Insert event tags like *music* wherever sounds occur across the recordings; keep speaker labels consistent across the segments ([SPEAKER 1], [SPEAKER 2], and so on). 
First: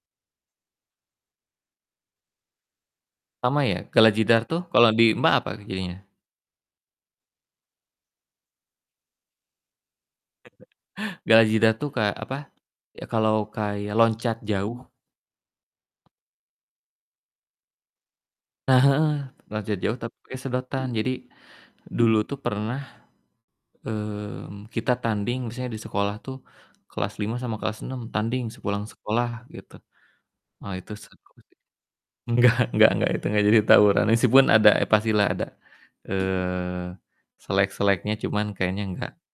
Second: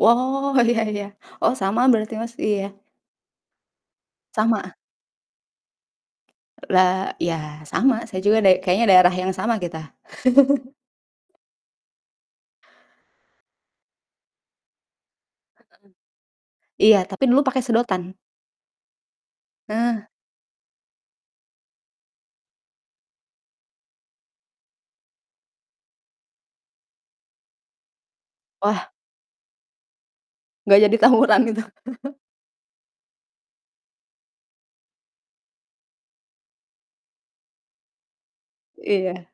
[SPEAKER 1] Woh, iya iya. Oh, sama berarti Mas, iya.
[SPEAKER 2] Sama, ya? Gala jidar, tuh,
[SPEAKER 1] Sama.
[SPEAKER 2] kalau di Mbak apa e jadinya?
[SPEAKER 1] Lah, iya, sama. Saya juga da kayaknya daerah yang sama kita. *chuckles*
[SPEAKER 2] *chuckles* Gala jidar, tuh, kayak apa, ya, kalau kayak loncat jauh.
[SPEAKER 1] Iya, tapi dulu pake sedotan.
[SPEAKER 2] Nah, heeh, loncat jauh
[SPEAKER 1] Heeh.
[SPEAKER 2] tapi pake sedotan. Jadi, dulu tuh pernah, eee, kita tanding misalnya di sekolah tuh, kelas 5 sama kelas 6 tanding sepulang
[SPEAKER 1] Wah.
[SPEAKER 2] sekolah, gitu. Ah,
[SPEAKER 1] Enggak
[SPEAKER 2] itu
[SPEAKER 1] jadi
[SPEAKER 2] seru,
[SPEAKER 1] tawuran
[SPEAKER 2] sih.
[SPEAKER 1] itu. *chuckles*
[SPEAKER 2] Enggak enggak enggak, itu enggak jadi tawuran meskipun ada, eh, pastilah ada, eee, slek-sleknya cuman kayaknya enggak,
[SPEAKER 1] Iya.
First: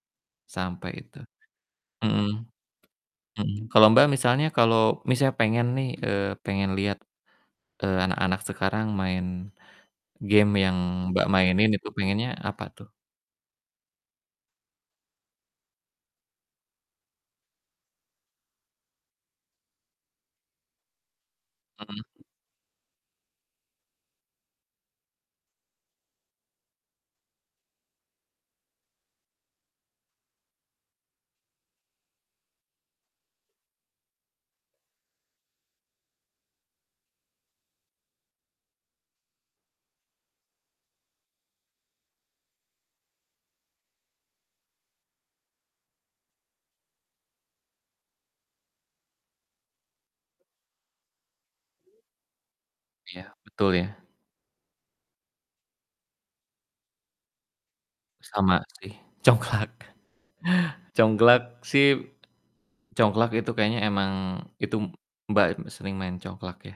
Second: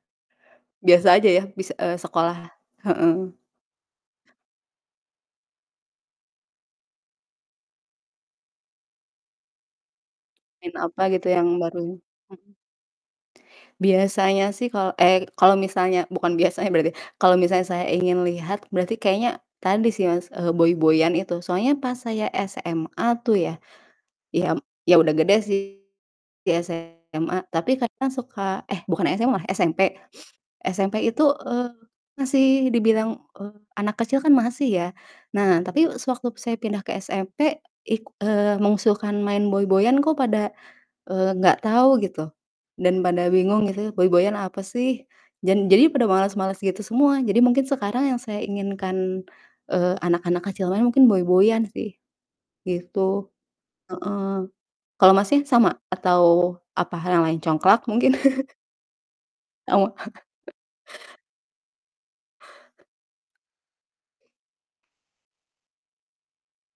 [SPEAKER 2] sampai
[SPEAKER 1] Biasa
[SPEAKER 2] itu,
[SPEAKER 1] aja, ya, bis eee,
[SPEAKER 2] mhm.
[SPEAKER 1] sekolah, heeh.
[SPEAKER 2] Mhm, kalo Mbak misalnya kalau misalnya pengen nih, eee, pengen liat, eee, anak-anak sekarang main, game
[SPEAKER 1] Main
[SPEAKER 2] yang
[SPEAKER 1] apa gitu
[SPEAKER 2] Mbak
[SPEAKER 1] yang
[SPEAKER 2] mainin
[SPEAKER 1] bareng,
[SPEAKER 2] itu pengennya
[SPEAKER 1] mhm.
[SPEAKER 2] apa, tuh?
[SPEAKER 1] Biasanya sih kalau eee, kalau misalnya bukan biasanya berarti, kalau misalnya saya ingin lihat berarti kayaknya, tadi sih Mas, eee, boy-boyan itu soalnya pas
[SPEAKER 2] Mhm.
[SPEAKER 1] saya SMA tuh ya, ya m ya udah gede sih, di SMA, tapi kadang suka, eh, bukan SMA, SMP. *sniffs* SMP itu, eee, masih dibilang, eee, anak kecil kan masih, ya. Nah, tapi sewaktu saya pindah ke SMP, ik eee, mengusulkan main boy-boyan kok pada, eee, enggak tahu gitu, dan pada bingung gitu boy-boyan apa sih, jan jadi pada males-males gitu semua. Jadi, mungkin sekarang yang saya inginkan, eee, anak-anak kecil main mungkin boy-boyan sih, gitu,
[SPEAKER 2] Iya, betul ya.
[SPEAKER 1] heeh. Kalau Masnya, sama? Atau, apa hal yang lain, congklak mungkin? *chuckles*
[SPEAKER 2] Sama, sih. Congklak.
[SPEAKER 1] Oh. *chuckles*
[SPEAKER 2] Congklak, sih congklak itu kayaknya emang itu, Mbak sering main congklak, ya?